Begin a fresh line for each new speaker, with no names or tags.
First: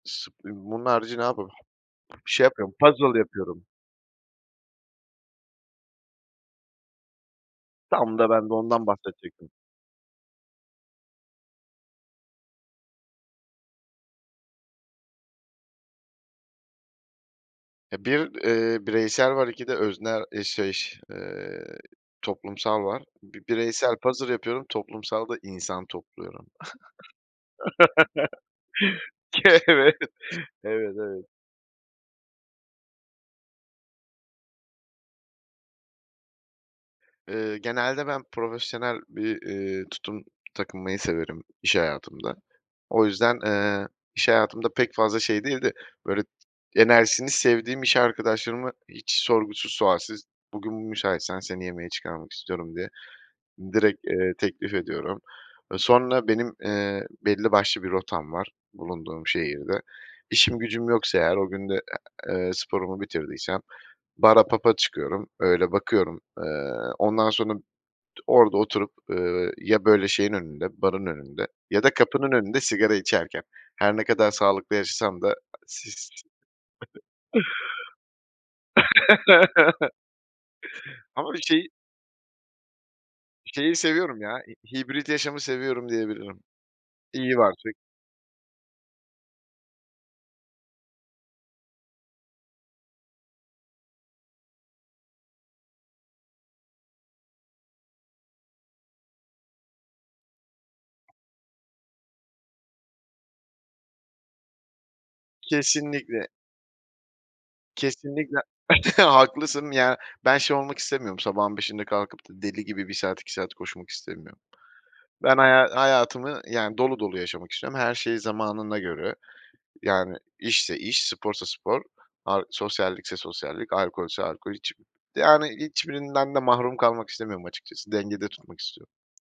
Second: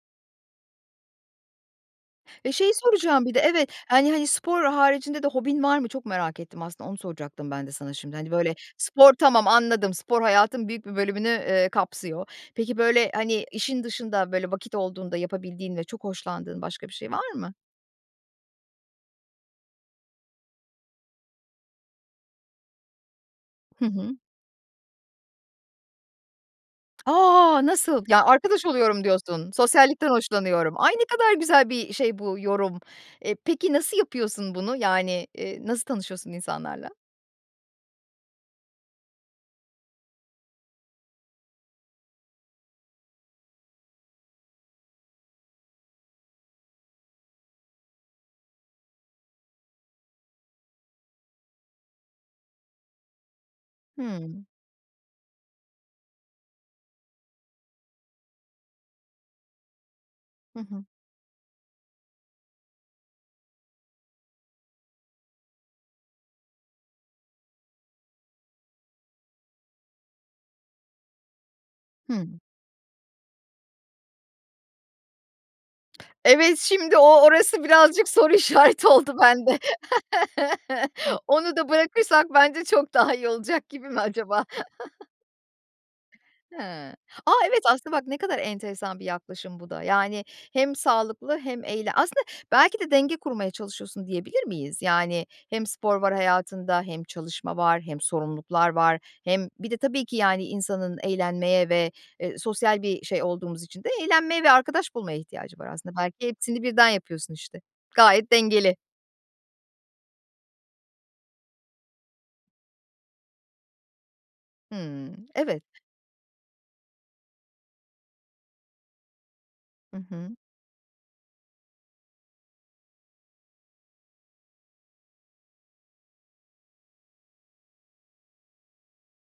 Bunun harici ne yapıyorum? Bir şey
Ve şeyi
yapmıyorum, puzzle
soracağım bir de
yapıyorum.
Evet, hani hani, spor haricinde de hobin var mı? Çok merak ettim, aslında onu soracaktım ben de sana şimdi.
Tam da
Hani,
ben de
böyle,
ondan
spor tamam,
bahsedecektim.
anladım. Spor hayatın büyük bir bölümünü, eee, kapsıyor. Peki, böyle, hani, işin dışında böyle vakit olduğunda yapabildiğin ve çok hoşlandığın başka bir şey var mı?
Eee, 1, eee, bireysel var. 2 de öznel eee, şey, eee, toplumsal var. Bi
Hı
bireysel
hı.
puzzle yapıyorum toplumsalda insan topluyorum.
A! Nasıl? Ya, arkadaş oluyorum
K
diyorsun,
evet,
sosyallikten hoşlanıyorum. Ay,
evet,
ne
evet.
kadar güzel bir şey bu yorum. Eee, peki nasıl yapıyorsun bunu? Yani, eee, nasıl tanışıyorsun insanlarla?
Iıı, genelde ben profesyonel bir, ııı, tutum takınmayı severim iş hayatımda. O yüzden, eee, iş hayatımda pek fazla şey değil de, böyle, enerjisini sevdiğim iş arkadaşlarımı hiç sorgusuz sualsiz, "Bugün müsaitsen seni yemeğe çıkarmak istiyorum." diye direkt, eee,
Hımm.
teklif ediyorum. Eee, sonra benim, eee, belli başlı bir rotam var bulunduğum şehirde. İşim
Hı hı.
gücüm yoksa eğer o gün de, eee, sporumu bitirdiysem bara, pub'a çıkıyorum, öyle bakıyorum. Eee, ondan sonra t orada oturup, ııı, ya böyle şeyin önünde, barın önünde ya da kapının
Hımm.
önünde sigara içerken her ne kadar sağlıklı yaşasam da s
Evet, şimdi o orası birazcık soru işareti oldu bende.
Ama bir
Onu da
şeyi
bırakırsak bence çok daha iyi olacak
şeyi
gibi mi
seviyorum ya,
acaba?
hi hibrit yaşamı seviyorum diyebilirim.
Hıı. A!
İyi
Evet,
[unintelligible]
aslında bak ne kadar enteresan bir yaklaşım bu da. Yani hem sağlıklı hem eğle Aslında belki de denge kurmaya çalışıyorsun diyebilir miyiz? Yani hem spor var hayatında hem çalışma var hem sorumluluklar var hem Bir de tabii ki yani insanın eğlenmeye ve, eee, sosyal bir şey olduğumuz için de eğlenmeye ve arkadaş bulmaya ihtiyacı var aslında. Belki
Kesinlikle.
hepsini birden yapıyorsun işte. Gayet
Kesinlikle,
dengeli.
haklısın. Ya, ben şey olmak istemiyorum sabahın 05.00'inde kalkıp da deli gibi 1 saat 2 saat koşmak istemiyorum
Hımm.
Ben
Evet.
haya hayatımı, yani, dolu dolu yaşamak istiyorum. Her şey zamanına göre;
Hı
yani
hı.
işse iş, sporsa spor, ar sosyallikse sosyallik, alkolse alkol. Hiç yani, hiçbirinden de mahrum kalmak istemiyorum açıkçası. Dengede tutmak istiyorum.